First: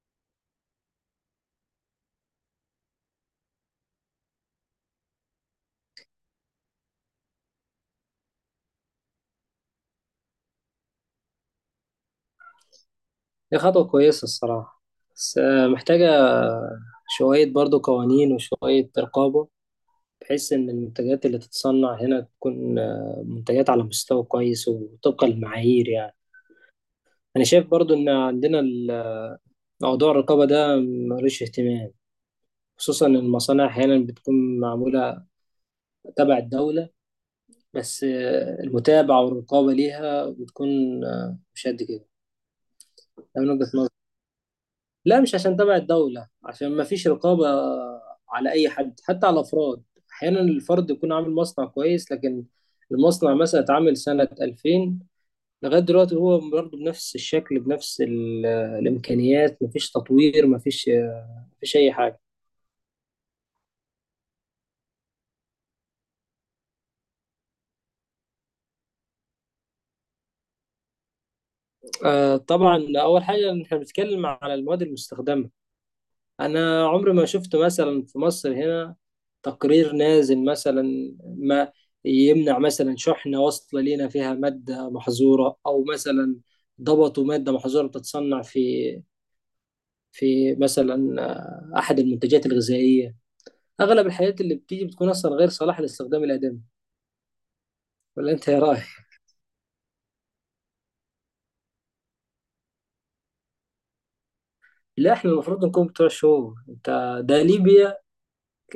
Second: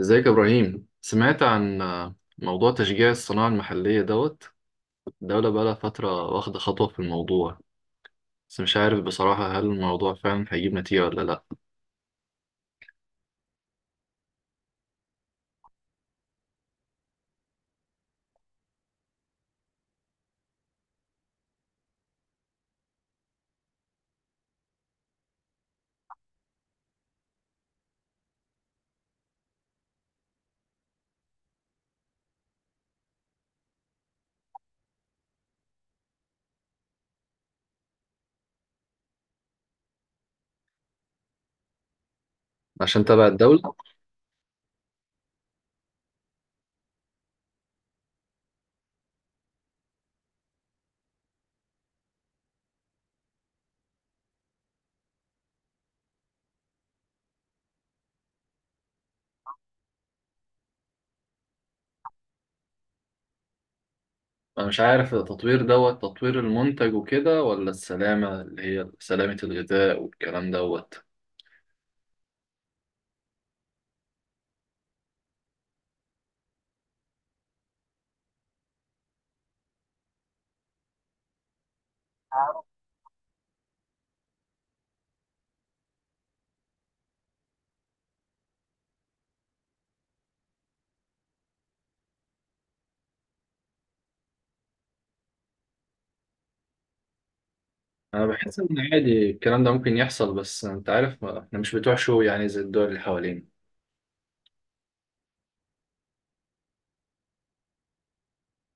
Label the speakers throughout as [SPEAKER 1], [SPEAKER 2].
[SPEAKER 1] ازيك يا ابراهيم؟ سمعت عن موضوع تشجيع الصناعة المحلية دوت. الدولة بقالها فترة واخدة خطوة في الموضوع. بس مش عارف بصراحة، هل الموضوع فعلا هيجيب نتيجة ولا لأ؟
[SPEAKER 2] هي خطوة كويسة الصراحة، بس محتاجة شوية برضو قوانين وشوية رقابة. بحيث إن المنتجات اللي تتصنع هنا تكون منتجات على مستوى كويس وطبقا للمعايير يعني. أنا شايف برضو إن عندنا موضوع الرقابة ده ملوش اهتمام، خصوصا إن المصانع أحيانا بتكون معمولة تبع الدولة، بس المتابعة والرقابة ليها بتكون مش قد كده.
[SPEAKER 1] عشان تبع
[SPEAKER 2] ده من وجهة
[SPEAKER 1] الدولة.
[SPEAKER 2] نظري. لا، مش عشان تبع الدولة، عشان ما فيش رقابة على أي حد، حتى على الأفراد. أحيانا الفرد يكون عامل مصنع كويس، لكن المصنع مثلا اتعمل سنة 2000، لغاية دلوقتي هو برضه بنفس الشكل، بنفس الإمكانيات، مفيش تطوير، مفيش أي حاجة.
[SPEAKER 1] أنا مش عارف التطوير دوت، تطوير المنتج وكده ولا السلامة اللي هي سلامة الغذاء والكلام دوت.
[SPEAKER 2] طبعا، أول حاجة إن إحنا بنتكلم على المواد المستخدمة. انا عمري ما شفت مثلا في مصر هنا تقرير نازل مثلا ما يمنع مثلا شحنة واصلة لينا فيها مادة محظورة، او مثلا ضبطوا مادة محظورة بتتصنع في مثلا احد المنتجات الغذائية. اغلب الحاجات اللي بتيجي بتكون اصلا غير صالحة للاستخدام الآدمي.
[SPEAKER 1] أنا
[SPEAKER 2] ولا انت
[SPEAKER 1] بحس
[SPEAKER 2] يا
[SPEAKER 1] إن
[SPEAKER 2] راي؟
[SPEAKER 1] عادي الكلام ده ممكن يحصل، بس أنت عارف، إحنا مش بتوع شو يعني، زي الدول اللي حوالينا.
[SPEAKER 2] لا، احنا المفروض نكون بتوع الشهور. انت، ده ليبيا.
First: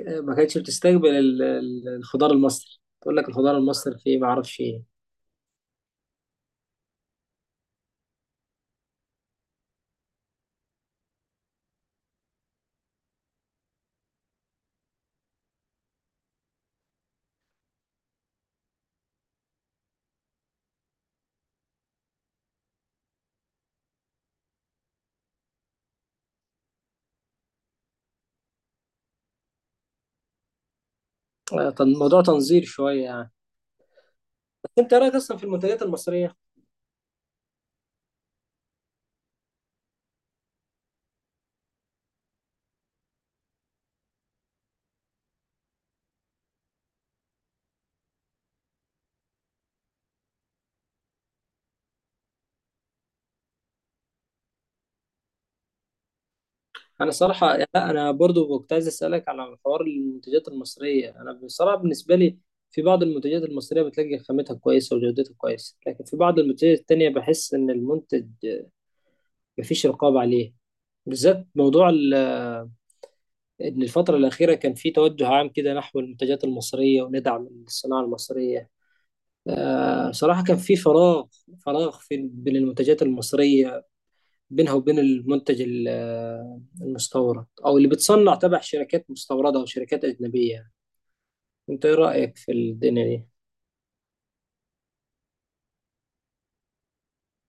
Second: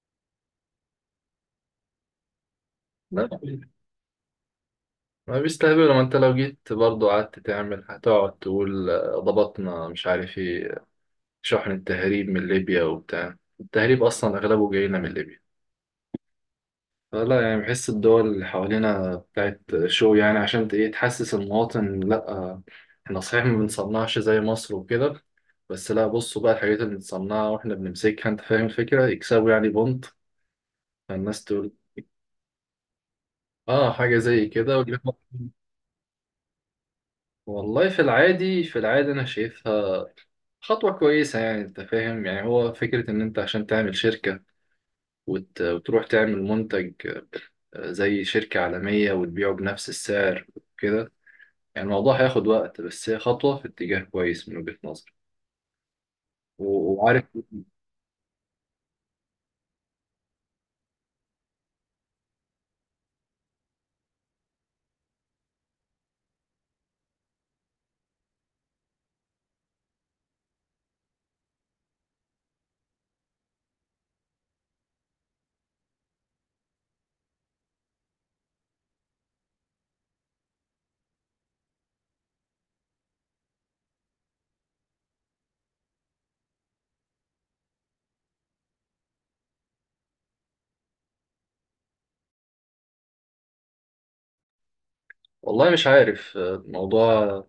[SPEAKER 2] ما كانتش بتستقبل الخضار المصري، تقول
[SPEAKER 1] لا،
[SPEAKER 2] لك الخضار المصري فيه ما اعرفش ايه.
[SPEAKER 1] ما بيستهبلوا. ما انت لو جيت برضو قعدت تعمل هتقعد تقول ضبطنا مش عارف ايه. شحن التهريب من ليبيا وبتاع، التهريب اصلا اغلبه جاينا من ليبيا. فلا يعني، بحس الدول اللي حوالينا بتاعت شو يعني، عشان ايه، تحسس المواطن لا. احنا صحيح ما بنصنعش زي مصر وكده. بس لا، بصوا بقى الحاجات اللي بنصنعها واحنا بنمسكها، انت فاهم الفكرة، يكسبوا يعني بونت. فالناس تقول
[SPEAKER 2] طب الموضوع تنظير شوية يعني.
[SPEAKER 1] اه حاجة زي
[SPEAKER 2] بس
[SPEAKER 1] كده
[SPEAKER 2] انت رايك اصلا في المنتجات المصريه؟
[SPEAKER 1] والله في العادي في العادي انا شايفها خطوة كويسة. يعني أنت فاهم، يعني هو فكرة إن أنت عشان تعمل شركة وتروح تعمل منتج، زي شركة عالمية وتبيعه بنفس السعر وكده. يعني الموضوع هياخد وقت، بس هي خطوة في اتجاه كويس من وجهة نظري.
[SPEAKER 2] انا
[SPEAKER 1] وعارف.
[SPEAKER 2] صراحه يعني، لا انا برضو كنت عايز اسالك على حوار المنتجات المصريه. انا بصراحه بالنسبه لي، في بعض المنتجات المصريه بتلاقي خامتها كويسه وجودتها كويسه، لكن في بعض المنتجات التانية بحس ان المنتج مفيش رقابه عليه. بالذات موضوع ان الفتره الاخيره كان في توجه عام كده نحو المنتجات المصريه وندعم الصناعه المصريه. صراحه كان في فراغ، فراغ في بين المنتجات المصريه، بينها وبين المنتج المستورد او اللي بتصنع تبع شركات مستورده او شركات اجنبيه يعني. انت ايه رايك في الدنيا دي؟
[SPEAKER 1] والله مش عارف، الموضوع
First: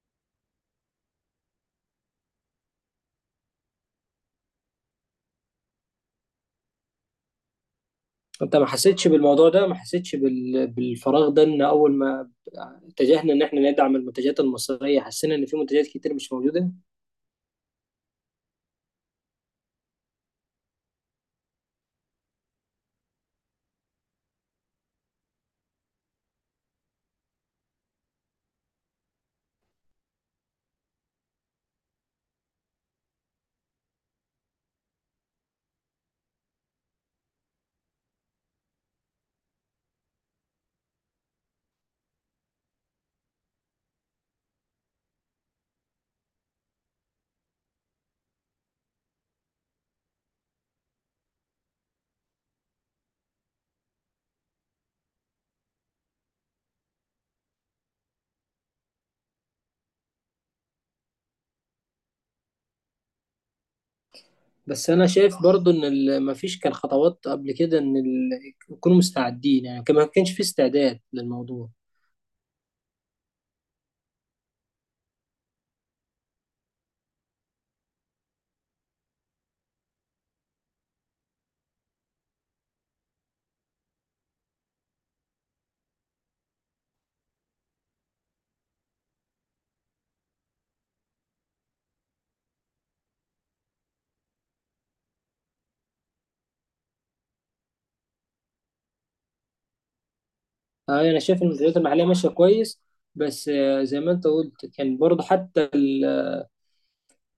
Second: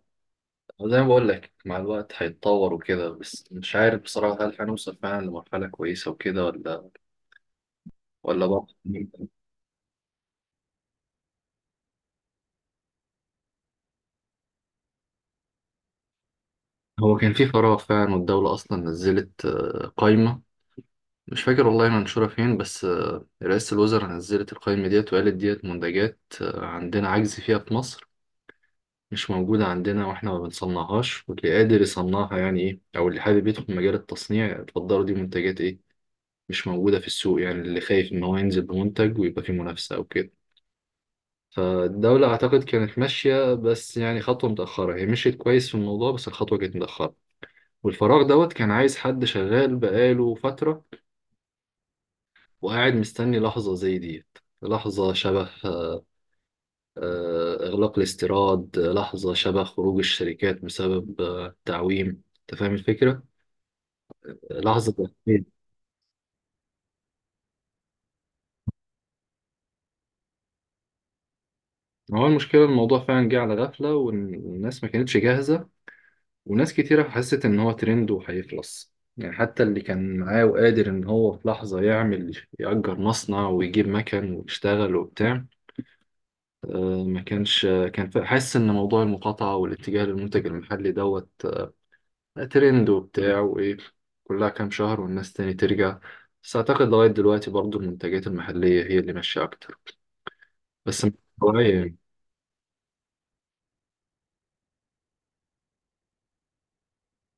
[SPEAKER 1] زي ما بقول لك، مع الوقت هيتطور وكده. بس مش عارف بصراحة، هل هنوصل فعلا لمرحلة كويسة وكده، ولا
[SPEAKER 2] انت ما
[SPEAKER 1] برضه؟
[SPEAKER 2] حسيتش بالموضوع ده، ما حسيتش بالفراغ ده، ان اول ما اتجهنا ان احنا ندعم المنتجات المصريه حسينا ان في منتجات كتير مش موجوده.
[SPEAKER 1] هو كان في فراغ فعلا، والدولة أصلا نزلت قائمة. مش فاكر والله منشورة فين، بس رئاسة الوزراء نزلت القائمة ديت وقالت، ديت منتجات عندنا عجز فيها في مصر، مش موجودة عندنا، واحنا ما بنصنعهاش، واللي قادر يصنعها يعني ايه، او اللي حابب يدخل مجال التصنيع اتفضلوا. دي منتجات ايه مش موجودة في السوق، يعني اللي خايف ان هو ينزل بمنتج ويبقى فيه منافسة او كده. فالدولة اعتقد كانت ماشية، بس يعني خطوة متأخرة. هي مشيت كويس في الموضوع، بس الخطوة كانت متأخرة. والفراغ دوت كان عايز حد شغال بقاله فترة وقاعد مستني لحظة زي دي. لحظة شبه إغلاق الاستيراد، لحظة شبه خروج الشركات بسبب تعويم. أنت فاهم الفكرة؟
[SPEAKER 2] بس
[SPEAKER 1] لحظة
[SPEAKER 2] انا شايف
[SPEAKER 1] تأكيد.
[SPEAKER 2] برضو ان ما فيش كان خطوات قبل كده ان يكونوا مستعدين يعني، ما كانش في استعداد للموضوع.
[SPEAKER 1] هو المشكلة، الموضوع فعلا جه على غفلة والناس ما كانتش جاهزة. وناس كتيرة حست إن هو ترند وهيخلص، يعني حتى اللي كان معاه وقادر إن هو في لحظة يعمل يأجر مصنع ويجيب مكن ويشتغل وبتاع، ما كانش كان حاسس إن موضوع المقاطعة والاتجاه للمنتج المحلي دوت، ترند وبتاع وإيه، كلها كام شهر والناس تاني ترجع. بس أعتقد لغاية دلوقتي برضو المنتجات المحلية هي اللي ماشية أكتر، بس مش
[SPEAKER 2] انا شايف ان
[SPEAKER 1] طبيعية
[SPEAKER 2] المنتجات
[SPEAKER 1] يعني.
[SPEAKER 2] المحليه ماشيه كويس. بس زي ما انت قلت، كان برضو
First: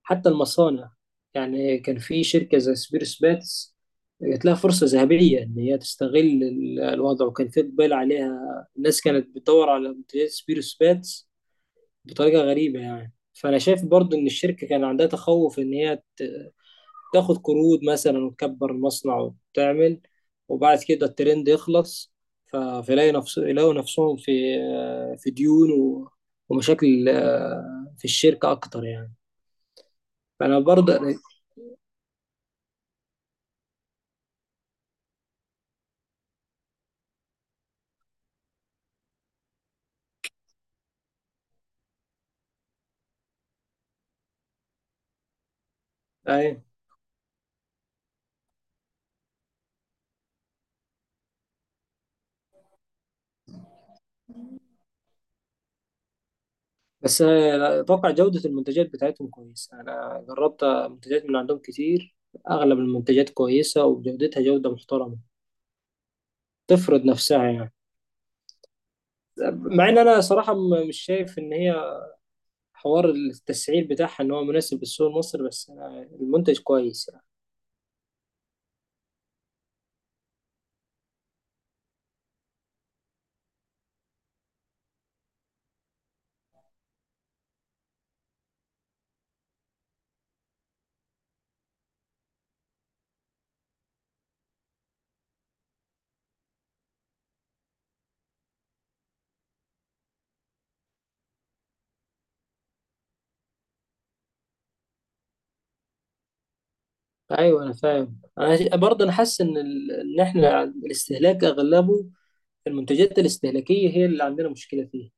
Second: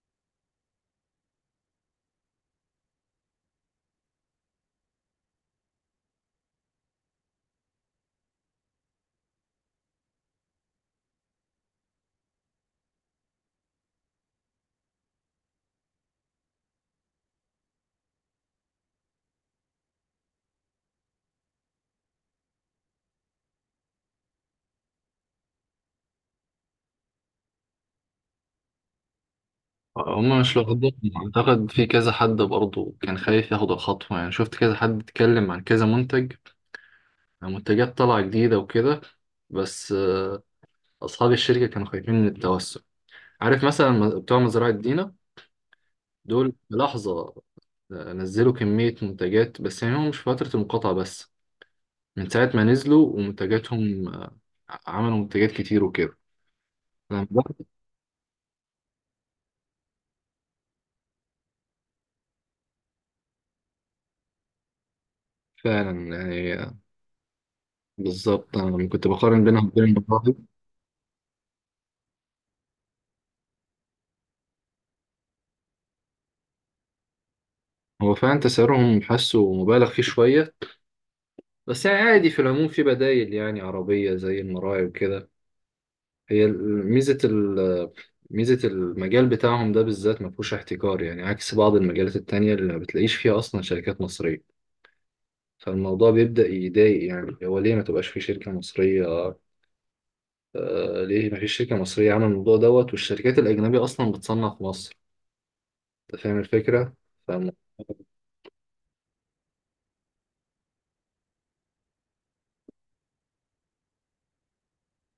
[SPEAKER 2] حتى المصانع. يعني كان في شركة زي سبيرس باتس، جات لها فرصة ذهبية إن هي تستغل الوضع، وكان في إقبال عليها. الناس كانت بتدور على منتجات سبيرس باتس بطريقة غريبة يعني. فأنا شايف برضو إن الشركة كان عندها تخوف إن هي تاخد قروض مثلا وتكبر المصنع وتعمل، وبعد كده الترند يخلص، فيلاقي نفس يلاقوا نفسهم في ديون ومشاكل في الشركة أكتر يعني.
[SPEAKER 1] هما مش
[SPEAKER 2] فأنا
[SPEAKER 1] لوحدهم،
[SPEAKER 2] برضه
[SPEAKER 1] أعتقد في كذا حد برضو كان خايف ياخد الخطوة. يعني شفت كذا حد اتكلم عن كذا منتج، منتجات طالعة جديدة وكده. بس أصحاب الشركة كانوا خايفين من التوسع. عارف مثلا بتوع مزرعة دينا، دول في لحظة نزلوا كمية منتجات، بس يعني هم مش في فترة المقاطعة بس. من ساعة ما نزلوا ومنتجاتهم عملوا منتجات كتير وكده.
[SPEAKER 2] بس
[SPEAKER 1] أنا بدأت
[SPEAKER 2] اتوقع جودة المنتجات بتاعتهم كويسة، انا جربت منتجات من عندهم كتير. اغلب المنتجات كويسة، وجودتها جودة محترمة
[SPEAKER 1] فعلا يعني
[SPEAKER 2] تفرض نفسها يعني.
[SPEAKER 1] بالظبط. أنا لما كنت بقارن بينهم وبين
[SPEAKER 2] مع ان انا
[SPEAKER 1] المطاعم،
[SPEAKER 2] صراحة مش شايف ان هي حوار التسعير بتاعها ان هو مناسب للسوق المصري، بس أنا المنتج كويس يعني.
[SPEAKER 1] هو فعلا تسعيرهم حاسه مبالغ فيه شوية، بس يعني عادي. في العموم في بدايل يعني عربية زي المراعي وكده. هي ال- ميزة ال ميزة المجال بتاعهم ده بالذات ما فيهوش احتكار، يعني عكس بعض المجالات التانية اللي ما بتلاقيش فيها أصلا شركات مصرية. فالموضوع بيبدأ يضايق، يعني هو ليه ما تبقاش في شركة مصرية؟ ليه مفيش شركة مصرية عاملة الموضوع دوت، والشركات الأجنبية أصلا بتصنع في مصر؟ أنت فاهم الفكرة؟ فم...
[SPEAKER 2] ايوه، انا فاهم. انا برضه انا حاسس ان ان احنا الاستهلاك اغلبه المنتجات الاستهلاكية هي اللي عندنا مشكلة فيها،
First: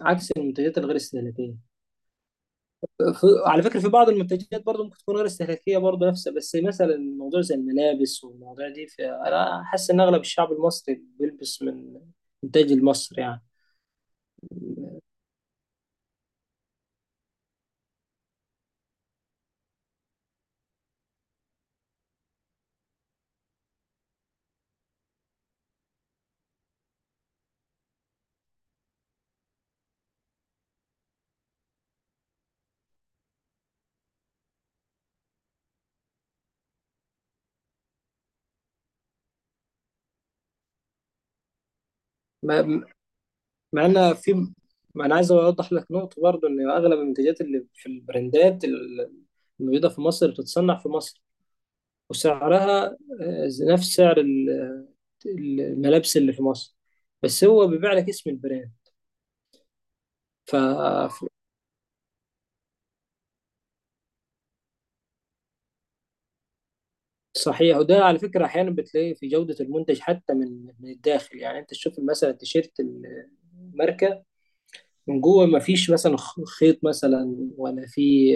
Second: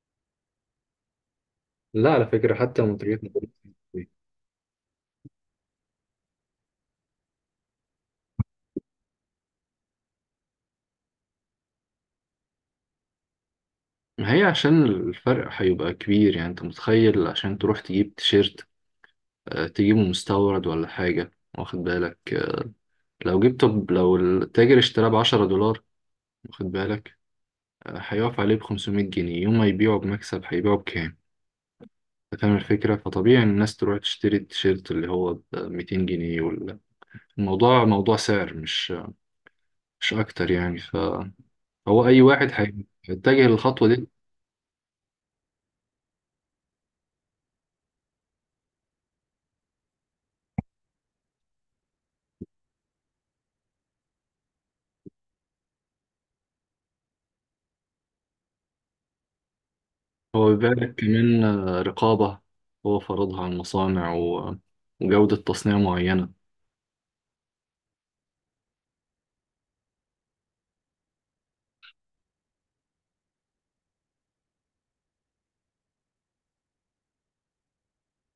[SPEAKER 2] عكس المنتجات الغير استهلاكية.
[SPEAKER 1] لا، على فكرة حتى منتجات مصرية.
[SPEAKER 2] على فكرة في بعض المنتجات برضه ممكن تكون غير استهلاكية برضه نفسها، بس مثلا موضوع زي الملابس والمواضيع دي، فأنا حاسس إن أغلب الشعب المصري بيلبس من إنتاج المصري يعني.
[SPEAKER 1] ما هي عشان الفرق هيبقى كبير، يعني أنت متخيل عشان تروح تجيب تيشيرت تجيبه مستورد ولا حاجة؟ واخد بالك، لو جبت، طب لو التاجر اشتراه ب10 دولار، واخد بالك، هيقف عليه ب500 جنيه، يوم ما يبيعه بمكسب هيبيعه بكام؟ أنت فاهم الفكرة؟ فطبيعي إن الناس تروح تشتري التيشيرت اللي هو ب200 جنيه. الموضوع موضوع سعر، مش اكتر يعني، فهو اي واحد
[SPEAKER 2] ما-
[SPEAKER 1] هيتجه
[SPEAKER 2] مع
[SPEAKER 1] للخطوه دي.
[SPEAKER 2] إن في ما أنا عايز أوضح لك نقطة برضه، إن أغلب المنتجات اللي في البراندات الموجودة في مصر بتتصنع في مصر، وسعرها نفس سعر الملابس اللي في مصر، بس هو بيبيع لك اسم البراند.
[SPEAKER 1] هو بيبقى
[SPEAKER 2] ف...
[SPEAKER 1] كمان رقابه، هو فرضها على المصانع، وجوده تصنيع معينه.
[SPEAKER 2] صحيح، وده على فكرة أحيانا بتلاقي في جودة المنتج حتى من الداخل يعني. أنت تشوف مثلا تيشيرت الماركة من جوه، ما فيش مثلا خيط مثلا، ولا في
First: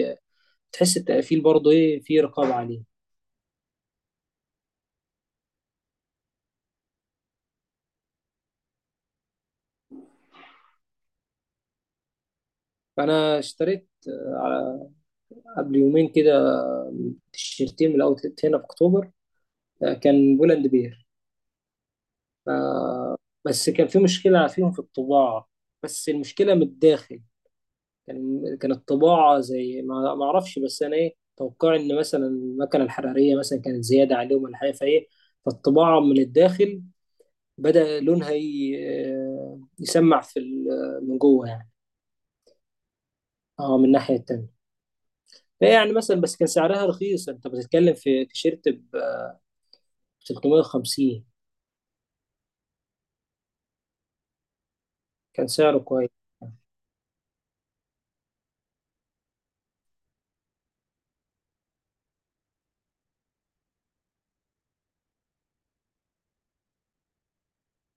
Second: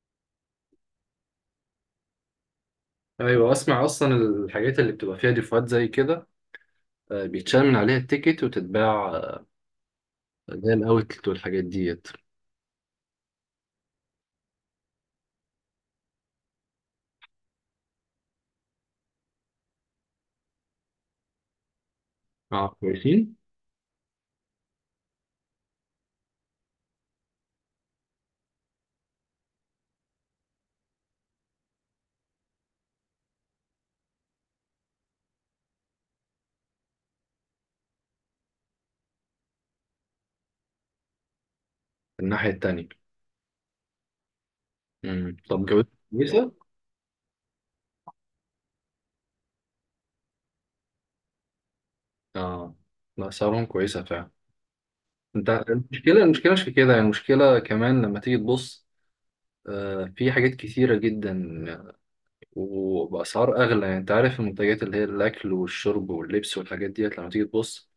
[SPEAKER 2] تحس التقفيل برضه إيه، في رقابة عليه.
[SPEAKER 1] ايوه، اسمع، اصلا الحاجات اللي بتبقى فيها ديفوهات زي كده بيتشال من عليها التيكت وتتباع، زي الاوتلت والحاجات ديت.
[SPEAKER 2] فأنا اشتريت قبل يومين كده تيشيرتين من الأوتلت هنا في أكتوبر. كان بولاند بير.
[SPEAKER 1] اه
[SPEAKER 2] آه،
[SPEAKER 1] كويسين.
[SPEAKER 2] بس كان في مشكلة فيهم في الطباعة. بس المشكلة من الداخل، كان الطباعة زي ما أعرفش، بس أنا إيه توقعي إن مثلا المكنة الحرارية مثلا كانت زيادة عليهم ولا حاجة، فالطباعة من الداخل بدأ لونها يسمع من جوه يعني.
[SPEAKER 1] الناحيه التانيه.
[SPEAKER 2] أه، من الناحية التانية.
[SPEAKER 1] امم، طب
[SPEAKER 2] فهي يعني
[SPEAKER 1] جودتهم
[SPEAKER 2] مثلا، بس كان
[SPEAKER 1] كويسه؟
[SPEAKER 2] سعرها رخيص، أنت بتتكلم في تيشيرت ب 350.
[SPEAKER 1] اه. لا سعرهم كويسه فعلا.
[SPEAKER 2] كان
[SPEAKER 1] انت
[SPEAKER 2] سعره كويس.
[SPEAKER 1] المشكله، المشكله مش في كده يعني. المشكله كمان لما تيجي تبص في حاجات كتيرة جدا وبأسعار أغلى. يعني أنت عارف، المنتجات اللي هي الأكل والشرب واللبس والحاجات ديت لما تيجي تبص،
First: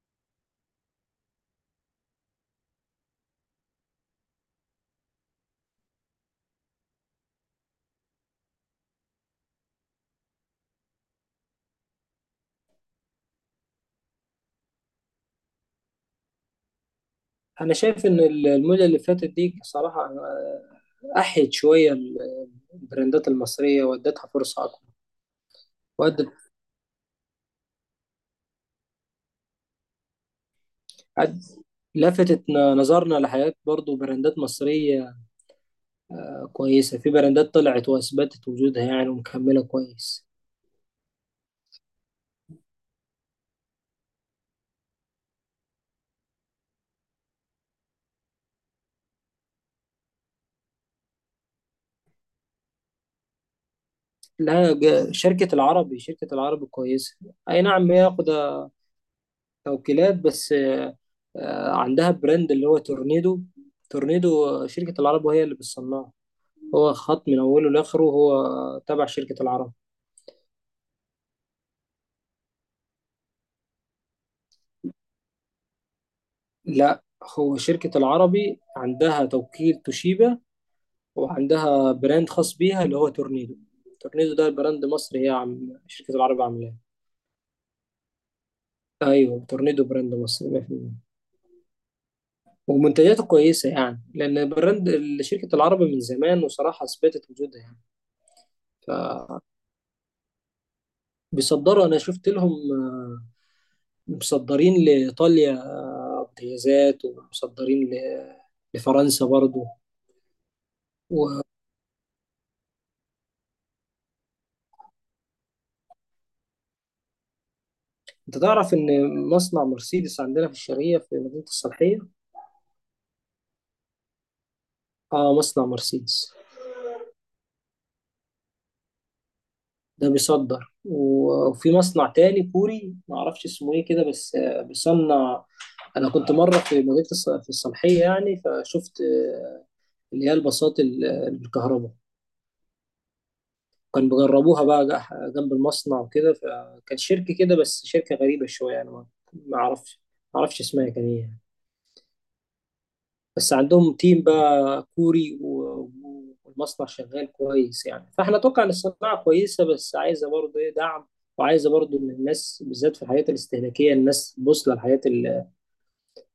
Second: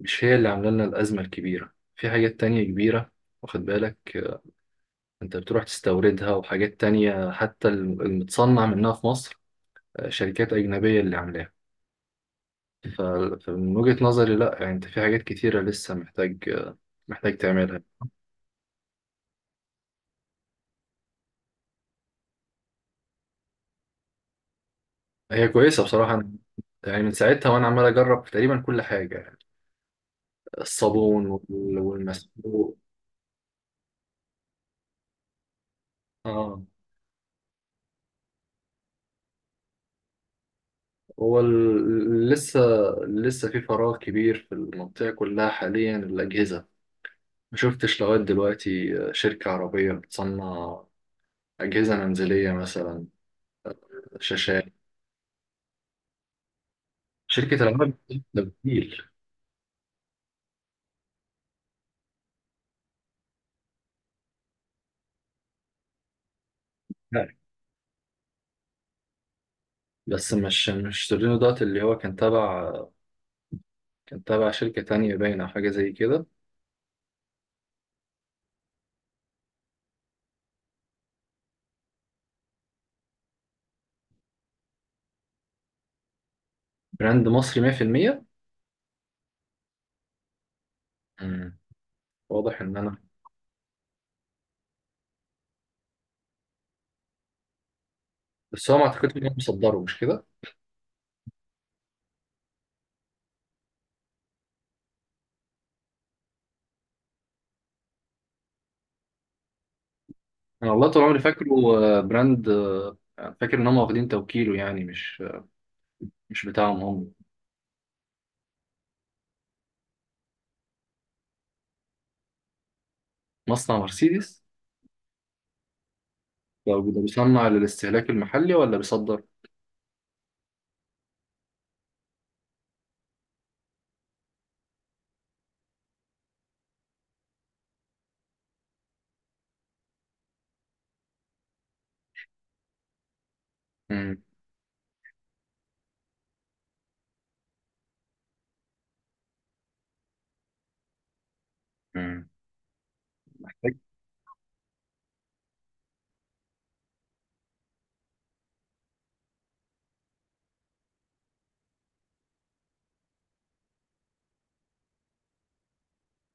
[SPEAKER 1] مش هي اللي عاملة لنا الأزمة الكبيرة. في حاجات تانية كبيرة، واخد بالك، أنت بتروح تستوردها، وحاجات تانية حتى المتصنع منها في مصر شركات أجنبية اللي عاملاها. ف- فمن وجهة نظري لأ، يعني أنت في حاجات كتيرة لسه محتاج محتاج
[SPEAKER 2] أنا
[SPEAKER 1] تعملها.
[SPEAKER 2] شايف إن المدة اللي فاتت دي صراحة أحيت شوية البراندات المصرية، وادتها فرصة أكبر.
[SPEAKER 1] هي كويسة بصراحة أنا.
[SPEAKER 2] وادت
[SPEAKER 1] يعني من ساعتها وأنا عمال أجرب تقريبا كل حاجة، الصابون
[SPEAKER 2] عد- لفتت
[SPEAKER 1] والمسحوق.
[SPEAKER 2] نظرنا لحاجات برضو، براندات مصرية
[SPEAKER 1] اه.
[SPEAKER 2] كويسة. في براندات طلعت وأثبتت وجودها يعني، ومكملة كويس.
[SPEAKER 1] هو لسه في فراغ كبير في المنطقة كلها حاليا، الأجهزة. ما شفتش لغاية دلوقتي شركة عربية بتصنع أجهزة منزلية مثلا، شاشات،
[SPEAKER 2] لا، شركة العربي شركة العربي كويسة.
[SPEAKER 1] شركة
[SPEAKER 2] أي نعم،
[SPEAKER 1] العاب،
[SPEAKER 2] هي
[SPEAKER 1] ده
[SPEAKER 2] واخدة
[SPEAKER 1] بتقيل.
[SPEAKER 2] توكيلات، بس عندها براند اللي هو تورنيدو. تورنيدو شركة العرب وهي اللي بتصنعه. هو خط
[SPEAKER 1] لا.
[SPEAKER 2] من أوله لآخره، هو تبع شركة العرب.
[SPEAKER 1] بس مش تورينو دوت، اللي هو كان تبع، كان تبع شركة تانية باينة أو حاجة زي كده.
[SPEAKER 2] لا، هو شركة العربي عندها توكيل توشيبا وعندها براند خاص بيها اللي هو تورنيدو. تورنيدو ده براند مصري، هي عم شركة العرب عاملاه.
[SPEAKER 1] براند مصري 100%.
[SPEAKER 2] ايوه، تورنيدو براند مصري 100%،
[SPEAKER 1] مم. واضح إن أنا.
[SPEAKER 2] ومنتجاته كويسة يعني، لان براند شركة العرب من زمان وصراحة اثبتت وجودها يعني.
[SPEAKER 1] بس هو ما أعتقدش إن هم مصدره، مش كده؟
[SPEAKER 2] فبيصدروا. انا شفت لهم مصدرين لايطاليا امتيازات، ومصدرين لفرنسا برضو.
[SPEAKER 1] أنا والله طول عمري
[SPEAKER 2] وانت
[SPEAKER 1] فاكره براند، فاكر إن هم واخدين توكيله، يعني مش بتاعهم هم.
[SPEAKER 2] تعرف ان مصنع مرسيدس عندنا في الشرقية في مدينة الصالحية؟
[SPEAKER 1] مصنع مرسيدس
[SPEAKER 2] اه، مصنع مرسيدس
[SPEAKER 1] لو بده بيصنع للاستهلاك المحلي ولا بيصدر؟
[SPEAKER 2] ده بيصدر. وفي مصنع تاني كوري ما اعرفش اسمه ايه كده، بس بيصنع. انا كنت مره في الصالحيه يعني، فشفت اللي هي الباصات بالكهرباء. كان
[SPEAKER 1] امم.
[SPEAKER 2] بيجربوها بقى جنب المصنع وكده، فكان شركه كده، بس شركه غريبه شويه يعني، ما اعرفش، ما اعرفش اسمها كان ايه.
[SPEAKER 1] امم.
[SPEAKER 2] بس عندهم تيم بقى كوري والمصنع شغال كويس يعني، فاحنا اتوقع ان الصناعه كويسه، بس عايزه برضه ايه دعم. وعايزه برضه ان الناس بالذات في الحاجات الاستهلاكيه، الناس تبص للحاجات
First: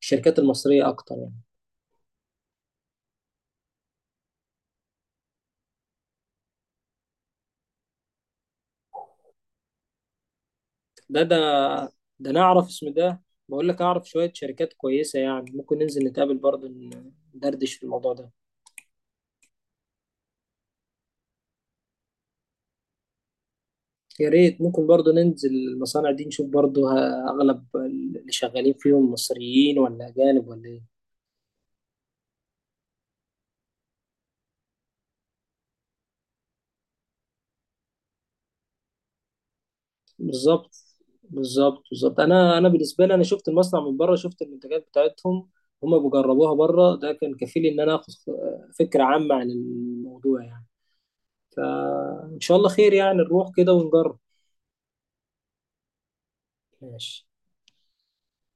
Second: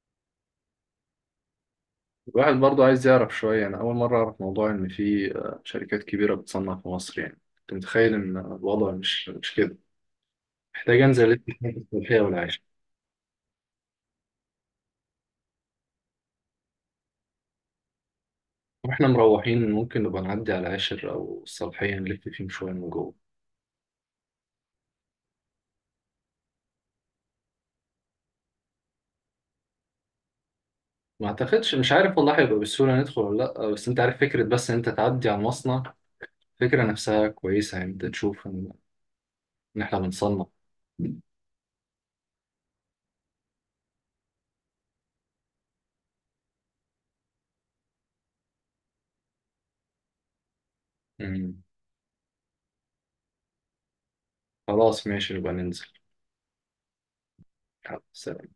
[SPEAKER 2] الشركات المصريه اكتر يعني.
[SPEAKER 1] الواحد برضو عايز يعرف شوية. أنا أول مرة أعرف موضوع إن في شركات كبيرة بتصنع في مصر. يعني كنت متخيل إن الوضع مش كده. محتاج
[SPEAKER 2] ده
[SPEAKER 1] أنزل
[SPEAKER 2] ده
[SPEAKER 1] ألف في الصالحية
[SPEAKER 2] ده انا
[SPEAKER 1] والعاشر.
[SPEAKER 2] اعرف اسم ده. بقول لك اعرف شويه شركات كويسه يعني، ممكن ننزل نتقابل برضه ندردش في الموضوع ده.
[SPEAKER 1] وإحنا مروحين ممكن نبقى نعدي على العاشر أو الصالحية، نلف فيهم شوية من جوه.
[SPEAKER 2] يا ريت، ممكن برضه ننزل المصانع دي نشوف برضه اغلب اللي شغالين فيهم مصريين ولا اجانب ولا ايه.
[SPEAKER 1] ما أعتقدش، مش عارف والله هيبقى بالسهولة ندخل ولا لأ. بس أنت عارف فكرة، بس إن أنت تعدي على المصنع، الفكرة نفسها كويسة يعني. أنت تشوف إن إحنا بنصنع.
[SPEAKER 2] بالظبط، بالظبط، بالظبط. انا بالنسبه لي، انا شفت المصنع من بره، شفت المنتجات بتاعتهم، هما بيجربوها بره، ده كان كفيل ان انا اخد فكره عامه عن الموضوع يعني.
[SPEAKER 1] مم.
[SPEAKER 2] فان شاء الله خير يعني، نروح كده ونجرب.
[SPEAKER 1] خلاص، ماشي، نبقى ننزل.
[SPEAKER 2] ماشي.
[SPEAKER 1] يلا، سلام.